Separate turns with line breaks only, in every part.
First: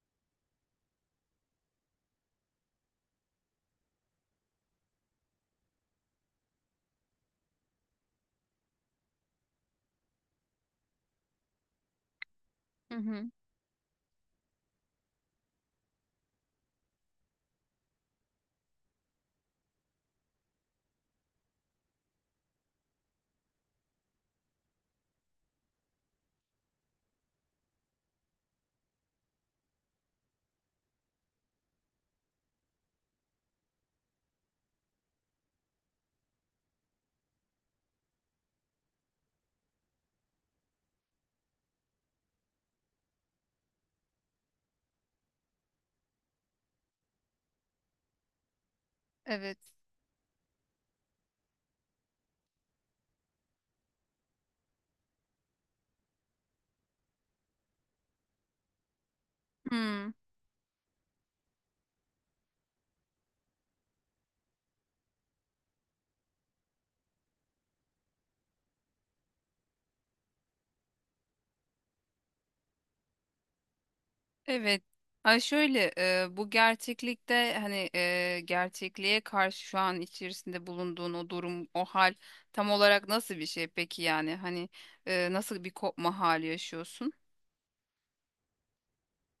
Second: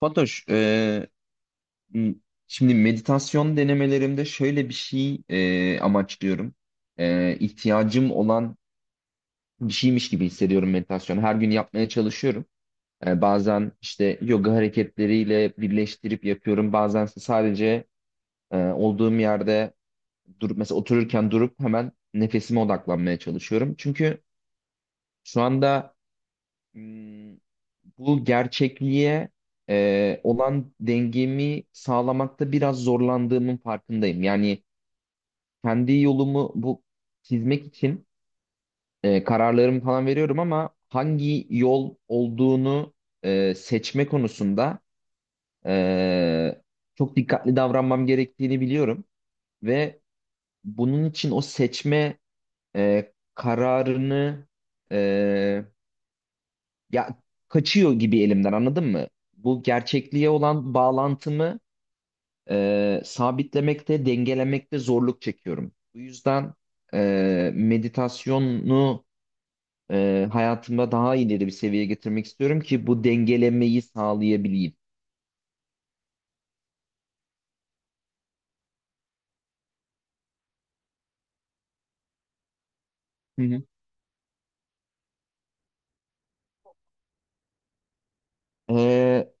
Fatoş, m- şimdi meditasyon denemelerimde şöyle bir şey amaçlıyorum. E, ihtiyacım olan bir şeymiş gibi hissediyorum meditasyonu. Her gün yapmaya çalışıyorum.
Hı
E,
hı.
bazen işte yoga hareketleriyle birleştirip yapıyorum. Bazen ise sadece olduğum yerde durup mesela otururken durup hemen nefesime odaklanmaya çalışıyorum. Çünkü şu anda bu gerçekliğe olan dengemi sağlamakta biraz zorlandığımın farkındayım. Yani kendi yolumu bu çizmek için kararlarımı falan veriyorum ama hangi yol olduğunu seçme konusunda e, çok dikkatli davranmam gerektiğini biliyorum
Evet.
ve bunun için o seçme kararını e, ya kaçıyor gibi elimden, anladın mı? Bu
Hmm,
gerçekliğe olan bağlantımı sabitlemekte, dengelemekte zorluk çekiyorum. Bu yüzden meditasyonu hayatımda daha ileri bir seviyeye getirmek istiyorum ki bu dengelemeyi sağlayabileyim.
evet. Ay şöyle bu gerçeklikte hani gerçekliğe karşı şu an içerisinde bulunduğun o durum, o hal tam olarak nasıl
Hı
bir
hı.
şey peki yani? Hani nasıl bir kopma hali yaşıyorsun?
E,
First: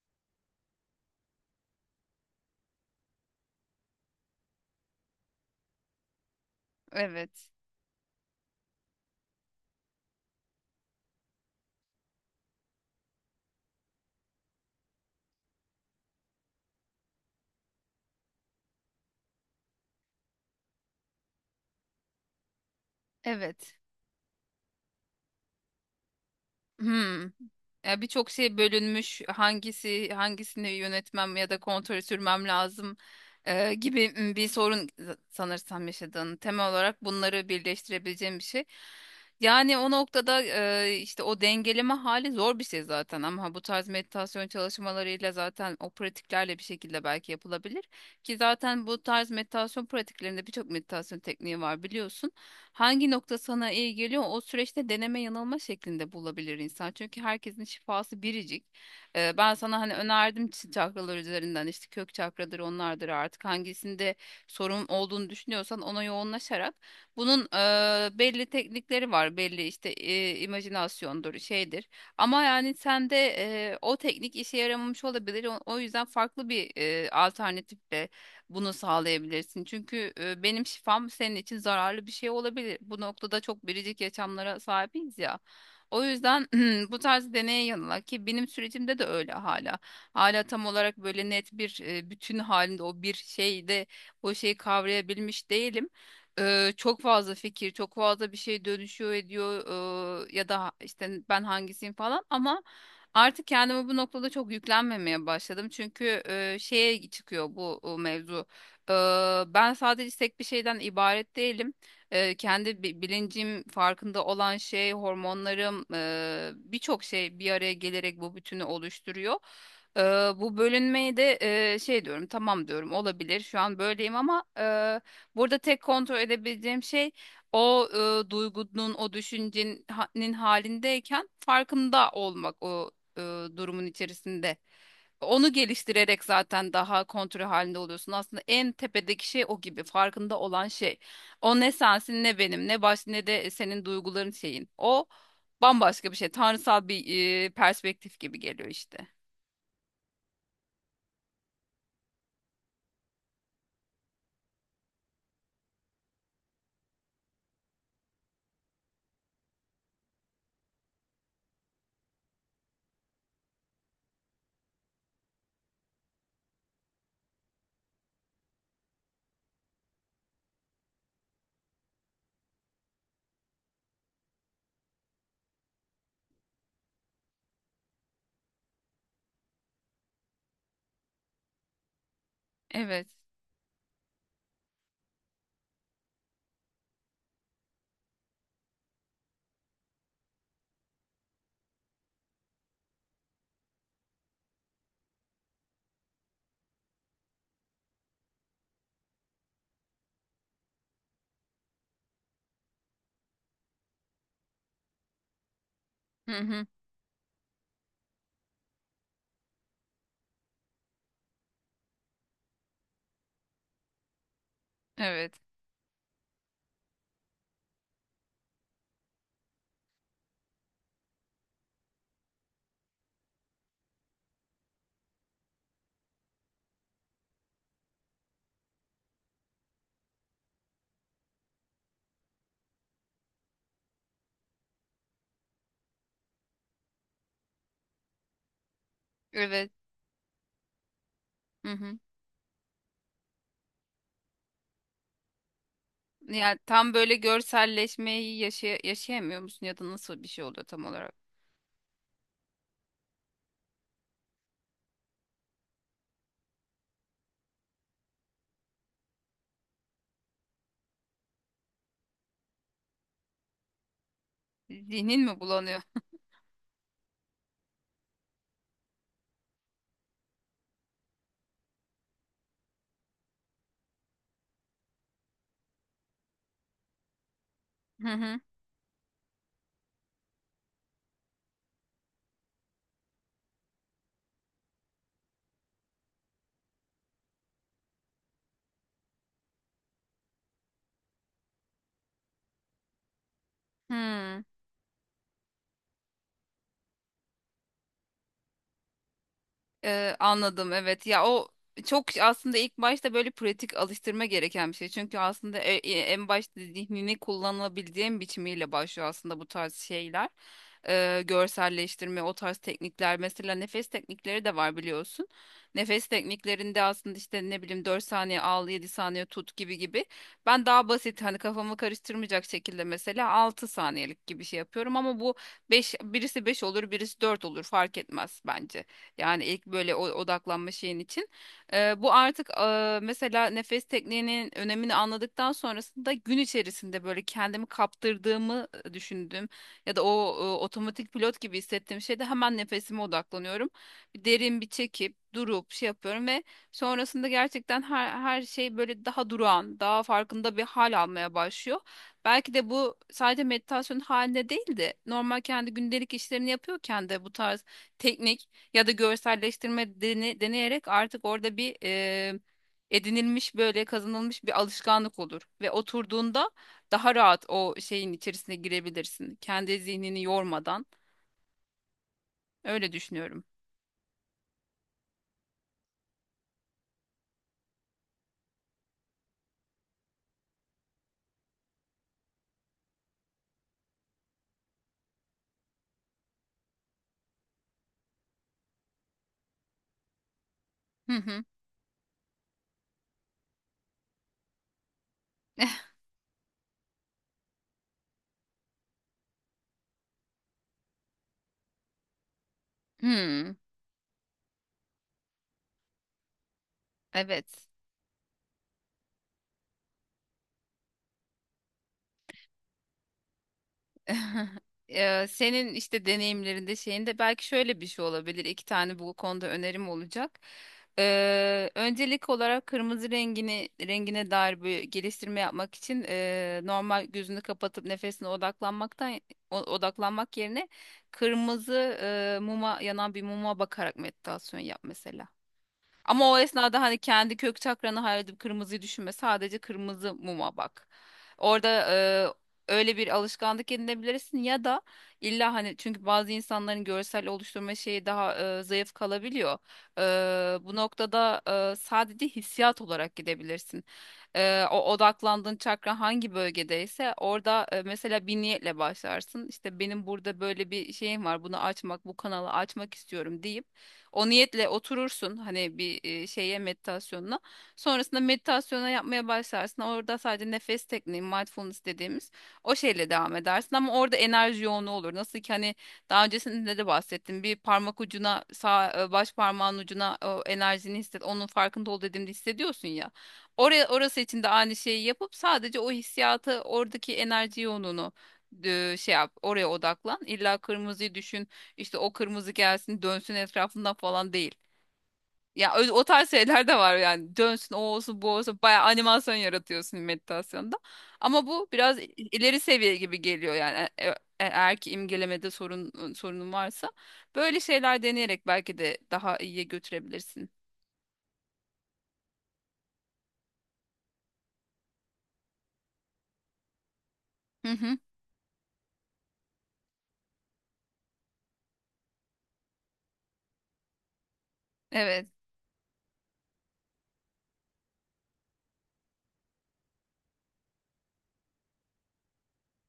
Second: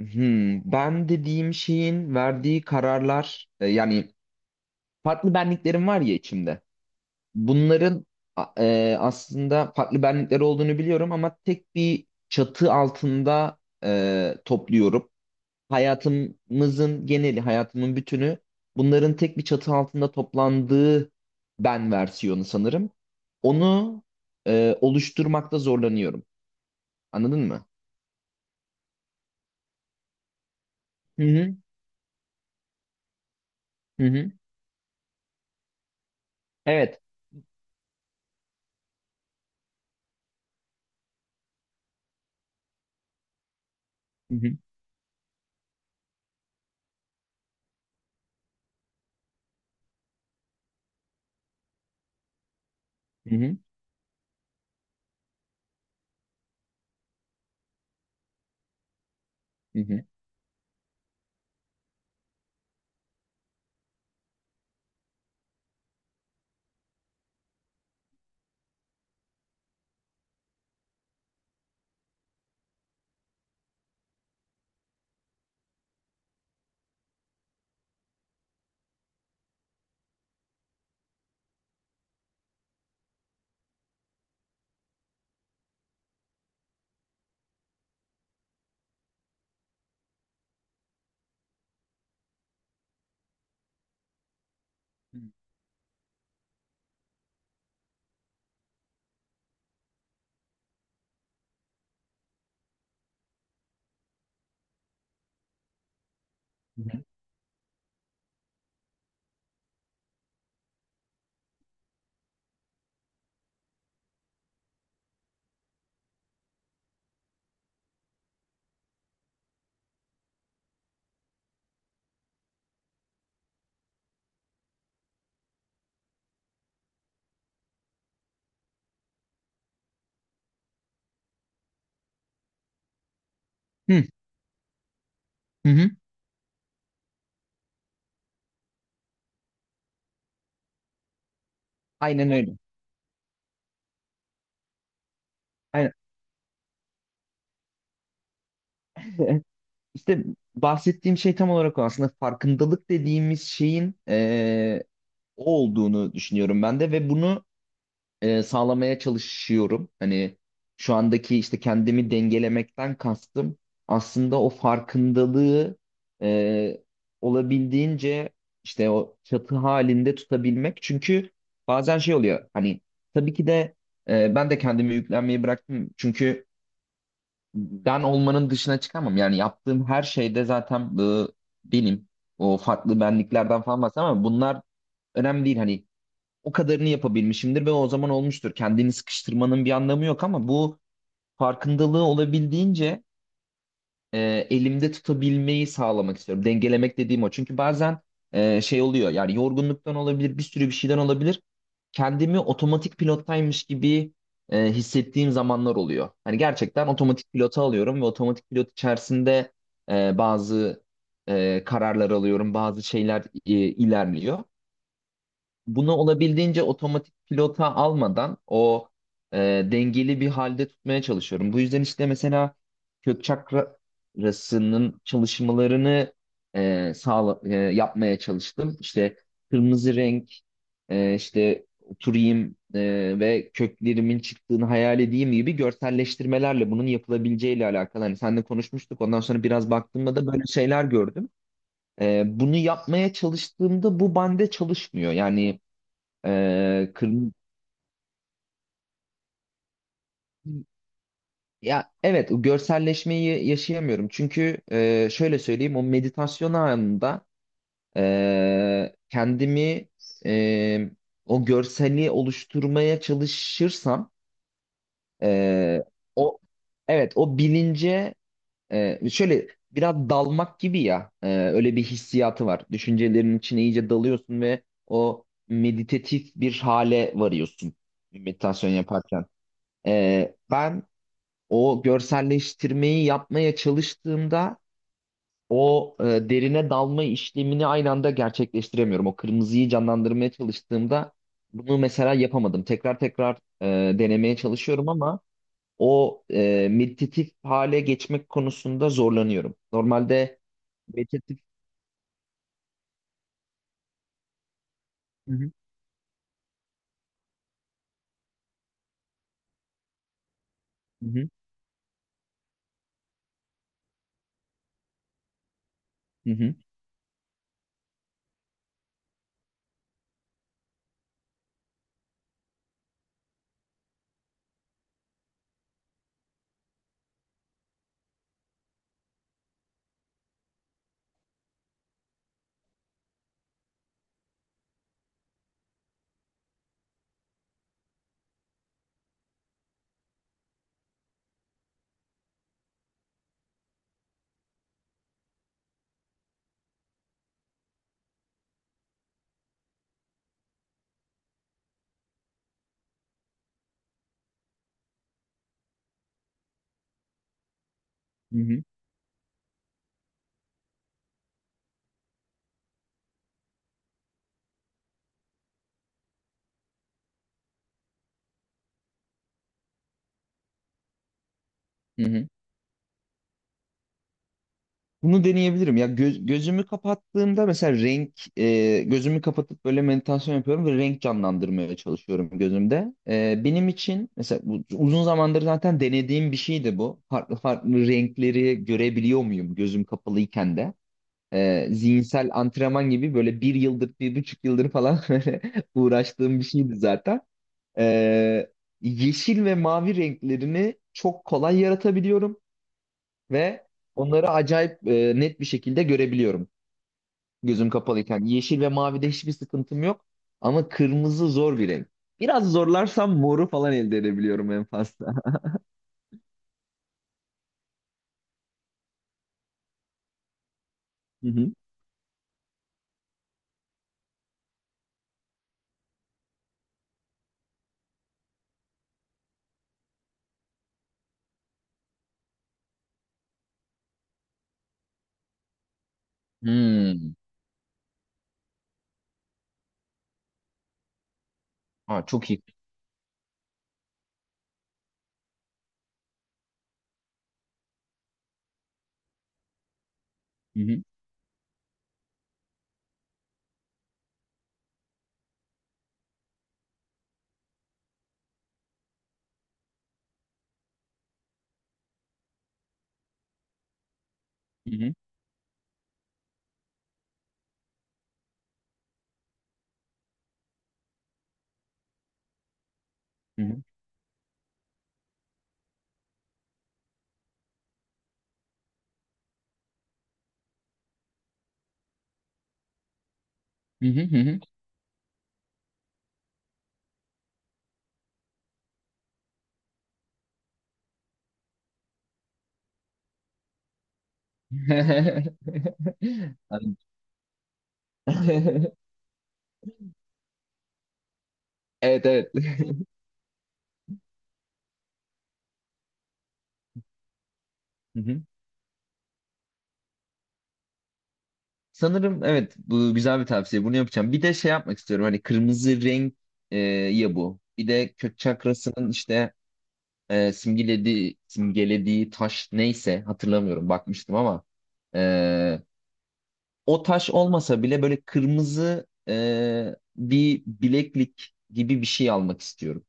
ben dediğim şeyin verdiği kararlar, yani farklı benliklerim var ya içimde.
Evet.
Bunların aslında farklı benlikler olduğunu biliyorum ama tek bir çatı altında topluyorum. Hayatımızın geneli, hayatımın bütünü bunların tek bir çatı altında toplandığı ben versiyonu sanırım.
Evet.
Onu oluşturmakta zorlanıyorum.
Hmm.
Anladın mı?
Ya birçok şey bölünmüş. Hangisi hangisini
Hı
yönetmem ya
hı,
da kontrol sürmem lazım
hı
gibi
hı.
bir sorun sanırsam yaşadığın. Temel
Evet.
olarak bunları birleştirebileceğim bir şey. Yani o noktada işte o dengeleme hali zor bir şey zaten ama bu tarz
Hı
meditasyon
hı,
çalışmalarıyla zaten o pratiklerle bir şekilde belki yapılabilir. Ki zaten bu tarz meditasyon pratiklerinde birçok meditasyon tekniği var biliyorsun. Hangi
hı
nokta
hı,
sana iyi geliyor o süreçte deneme yanılma şeklinde bulabilir insan. Çünkü herkesin şifası biricik. Ben sana
hı
hani
hı.
önerdim çakralar üzerinden işte kök çakradır onlardır artık hangisinde sorun olduğunu düşünüyorsan ona yoğunlaşarak bunun belli teknikleri var. Belli işte imajinasyondur şeydir. Ama yani sende o teknik işe yaramamış olabilir. O yüzden farklı bir alternatifle bunu sağlayabilirsin. Çünkü benim şifam senin için zararlı bir şey olabilir. Bu noktada çok biricik yaşamlara sahibiz ya. O yüzden bu tarz deneye yanıla ki benim sürecimde de öyle hala. Hala tam olarak böyle net bir bütün halinde o bir şeyde o şeyi kavrayabilmiş değilim. Çok fazla fikir, çok fazla bir şey dönüşüyor ediyor, ya da işte ben hangisiyim falan ama artık kendime bu noktada çok yüklenmemeye başladım. Çünkü
Hı
şeye çıkıyor bu mevzu. E, Ben sadece tek bir şeyden ibaret değilim. Kendi bilincim, farkında olan şey, hormonlarım, birçok şey bir araya gelerek bu bütünü oluşturuyor. E, Bu bölünmeyi de şey diyorum, tamam diyorum, olabilir. Şu an böyleyim ama, burada tek kontrol edebileceğim şey o, duygunun, o düşüncenin halindeyken farkında olmak. O e, durumun
hı,
içerisinde. Onu
hı hı.
geliştirerek zaten daha kontrol halinde oluyorsun. Aslında en tepedeki şey o gibi farkında olan şey. O ne sensin
Aynen
ne
öyle.
benim ne baş ne de senin duyguların şeyin. O
Aynen.
bambaşka bir şey. Tanrısal bir perspektif gibi geliyor işte.
İşte bahsettiğim şey tam olarak o, aslında farkındalık dediğimiz şeyin o olduğunu düşünüyorum ben de ve bunu sağlamaya çalışıyorum. Hani şu andaki işte kendimi dengelemekten kastım aslında o farkındalığı e, olabildiğince işte o çatı halinde tutabilmek. Çünkü bazen şey oluyor hani, tabii ki de ben de kendimi yüklenmeyi bıraktım. Çünkü ben olmanın dışına çıkamam. Yani yaptığım her şeyde zaten benim, o farklı
Evet.
benliklerden falan bahsediyorum ama bunlar önemli değil. Hani o kadarını yapabilmişimdir ve o zaman olmuştur. Kendini sıkıştırmanın bir anlamı yok ama bu farkındalığı olabildiğince elimde tutabilmeyi sağlamak istiyorum. Dengelemek dediğim o. Çünkü bazen şey oluyor, yani yorgunluktan olabilir, bir sürü bir şeyden olabilir. Kendimi otomatik pilottaymış gibi hissettiğim zamanlar oluyor.
Hı
Hani
hı.
gerçekten otomatik pilota alıyorum ve otomatik pilot içerisinde bazı kararlar alıyorum, bazı şeyler ilerliyor.
Evet.
Bunu olabildiğince otomatik pilota almadan o e, dengeli bir halde tutmaya çalışıyorum. Bu yüzden işte mesela kök çakrasının çalışmalarını yapmaya çalıştım. İşte kırmızı renk, işte oturayım ve köklerimin çıktığını hayal edeyim gibi görselleştirmelerle bunun yapılabileceğiyle alakalı. Hani seninle konuşmuştuk. Ondan sonra
Evet.
biraz baktığımda da böyle şeyler gördüm.
Hı hı.
Bunu yapmaya çalıştığımda bu bende çalışmıyor. Yani
Yani
ee,
tam böyle
kırm-
görselleşmeyi yaşayamıyor musun ya da nasıl bir şey oluyor tam olarak?
ya evet, o görselleşmeyi yaşayamıyorum. Çünkü şöyle söyleyeyim, o meditasyon anında kendimi e, o görseli oluşturmaya çalışırsam
Zihnin mi bulanıyor?
e, o, evet, o bilince şöyle biraz dalmak gibi ya, öyle bir hissiyatı var. Düşüncelerin içine iyice dalıyorsun ve o meditatif bir hale varıyorsun
Hı hı.
meditasyon yaparken. Ben o görselleştirmeyi yapmaya çalıştığımda o derine dalma işlemini aynı anda gerçekleştiremiyorum. O kırmızıyı canlandırmaya çalıştığımda bunu mesela yapamadım. Tekrar tekrar denemeye
Hı.
çalışıyorum ama o meditatif hale geçmek konusunda zorlanıyorum. Normalde
Anladım, evet, ya
meditatif.
o çok aslında ilk başta böyle pratik alıştırma gereken bir şey. Çünkü
Hı hı,
aslında en başta zihnini kullanabileceğin biçimiyle başlıyor aslında bu tarz şeyler.
hı hı,
Görselleştirme o tarz teknikler mesela nefes teknikleri de var biliyorsun. Nefes
hı hı,
tekniklerinde aslında işte ne bileyim 4 saniye al 7 saniye tut gibi gibi. Ben daha basit hani kafamı karıştırmayacak şekilde mesela 6 saniyelik gibi şey yapıyorum ama bu 5 birisi 5 olur birisi 4 olur fark etmez bence. Yani ilk böyle odaklanma şeyin için. Bu artık, mesela nefes tekniğinin önemini anladıktan sonrasında gün içerisinde böyle kendimi kaptırdığımı düşündüm. Ya da o otomatik pilot gibi hissettiğim şeyde hemen nefesime odaklanıyorum. Bir derin bir çekip durup şey yapıyorum ve sonrasında gerçekten her şey böyle daha durağan, daha farkında bir hal almaya başlıyor. Belki de bu sadece meditasyon halinde değil de normal kendi gündelik işlerini yapıyorken de bu tarz
hı
teknik
hı,
ya da görselleştirme deneyerek artık orada bir edinilmiş böyle kazanılmış bir alışkanlık olur ve oturduğunda daha rahat o şeyin içerisine girebilirsin. Kendi zihnini yormadan
hı hı.
öyle düşünüyorum.
Bunu deneyebilirim. Ya gözümü kapattığımda mesela renk, gözümü kapatıp böyle meditasyon yapıyorum ve renk canlandırmaya çalışıyorum gözümde. Benim için mesela bu uzun zamandır zaten denediğim bir şeydi bu. Farklı farklı renkleri görebiliyor muyum gözüm kapalıyken de?
Hı hı.
Zihinsel antrenman gibi böyle bir yıldır, bir buçuk yıldır falan böyle uğraştığım bir şeydi zaten. E, yeşil ve mavi renklerini çok kolay yaratabiliyorum
Hmm,
ve onları acayip net bir şekilde görebiliyorum
evet.
gözüm kapalıyken. Yeşil ve mavide hiçbir sıkıntım yok ama kırmızı zor bir renk. Biraz zorlarsam moru falan elde edebiliyorum en fazla.
Senin işte deneyimlerinde şeyinde belki şöyle bir şey olabilir. İki tane bu konuda önerim olacak.
Hı hı.
Öncelik olarak kırmızı rengini rengine dair bir geliştirme yapmak için, normal gözünü kapatıp nefesine odaklanmaktan odaklanmak yerine kırmızı, yanan bir muma bakarak meditasyon yap mesela. Ama o esnada hani
Hmm.
kendi kök çakranı hayal edip kırmızıyı düşünme. Sadece kırmızı muma bak. Orada
Ha, çok iyi.
öyle bir alışkanlık edinebilirsin ya da illa hani çünkü bazı insanların görsel oluşturma şeyi daha zayıf kalabiliyor.
Hı
Bu
hı.
noktada sadece hissiyat olarak gidebilirsin. O odaklandığın çakra hangi bölgedeyse orada mesela bir niyetle başlarsın. İşte benim burada böyle bir şeyim var. Bunu açmak, bu kanalı açmak istiyorum deyip o niyetle
Hı hı.
oturursun hani bir şeye meditasyonuna. Sonrasında meditasyona yapmaya başlarsın. Orada sadece nefes tekniği, mindfulness dediğimiz o şeyle devam
Hı hı.
edersin ama orada enerji yoğunluğu olur. Nasıl ki hani daha öncesinde de bahsettim. Bir parmak ucuna, sağ baş parmağın ucuna o enerjini hisset. Onun farkında ol dediğimde hissediyorsun ya.
Hı
Oraya
hı.
orası
Hı
için de aynı şeyi yapıp sadece o hissiyatı, oradaki enerji yoğunluğunu şey yap, oraya odaklan. İlla kırmızıyı düşün işte o kırmızı gelsin dönsün etrafından falan değil.
hı.
O tarz şeyler de
Anladım.
var yani dönsün o olsun bu olsun baya animasyon yaratıyorsun meditasyonda. Ama bu biraz
Evet, evet.
ileri seviye gibi geliyor yani eğer ki imgelemede sorunun varsa böyle
Hı
şeyler
hı.
deneyerek belki de daha iyiye götürebilirsin.
Sanırım evet, bu güzel bir tavsiye. Bunu yapacağım. Bir de şey yapmak istiyorum. Hani kırmızı renk ya bu. Bir
Hı
de
hı.
kök çakrasının işte simgelediği taş neyse, hatırlamıyorum, bakmıştım ama
Evet.
e, o taş olmasa bile böyle kırmızı bir bileklik gibi bir şey almak istiyorum.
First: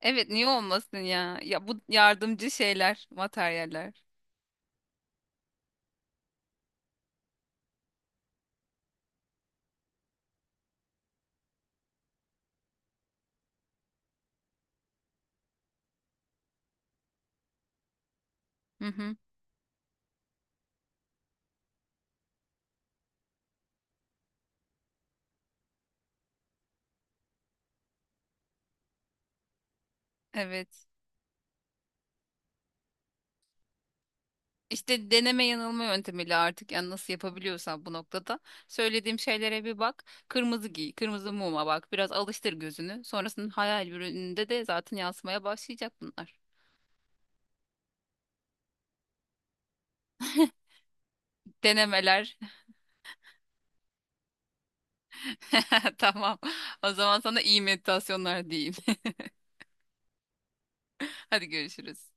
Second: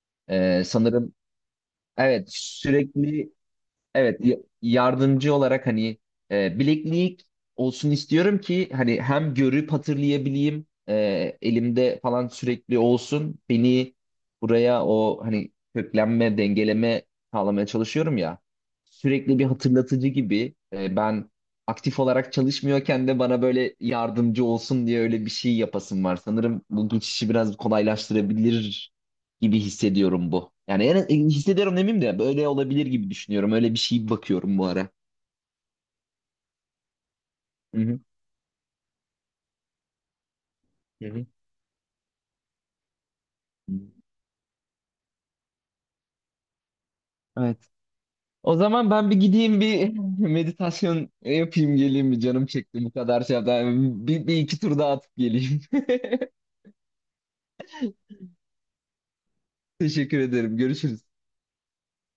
Evet, niye
E,
olmasın
sanırım
ya? Ya bu
evet,
yardımcı şeyler,
sürekli.
materyaller.
Evet, yardımcı olarak hani bileklik olsun istiyorum ki hani hem görüp hatırlayabileyim, elimde falan sürekli olsun, beni buraya, o hani köklenme dengeleme sağlamaya çalışıyorum ya,
Hı hı.
sürekli bir hatırlatıcı gibi ben aktif olarak çalışmıyorken de bana böyle yardımcı olsun diye öyle bir şey yapasım var. Sanırım bu geçişi biraz kolaylaştırabilir gibi hissediyorum bu. Yani
Evet.
hissediyorum demeyeyim de böyle olabilir gibi düşünüyorum. Öyle bir şey bakıyorum bu ara.
İşte deneme yanılma yöntemiyle artık yani nasıl
Hı
yapabiliyorsan bu
hı.
noktada söylediğim şeylere bir bak. Kırmızı giy,
Hı hı.
kırmızı muma bak. Biraz alıştır gözünü. Sonrasında hayal ürününde de zaten yansımaya başlayacak bunlar.
Evet. O zaman ben bir gideyim bir meditasyon yapayım geleyim, bir
Denemeler.
canım çekti, bu kadar şey yaptım. Bir iki tur daha atıp geleyim.
Tamam. O zaman sana iyi meditasyonlar diyeyim.
Teşekkür ederim. Görüşürüz.
Hadi görüşürüz.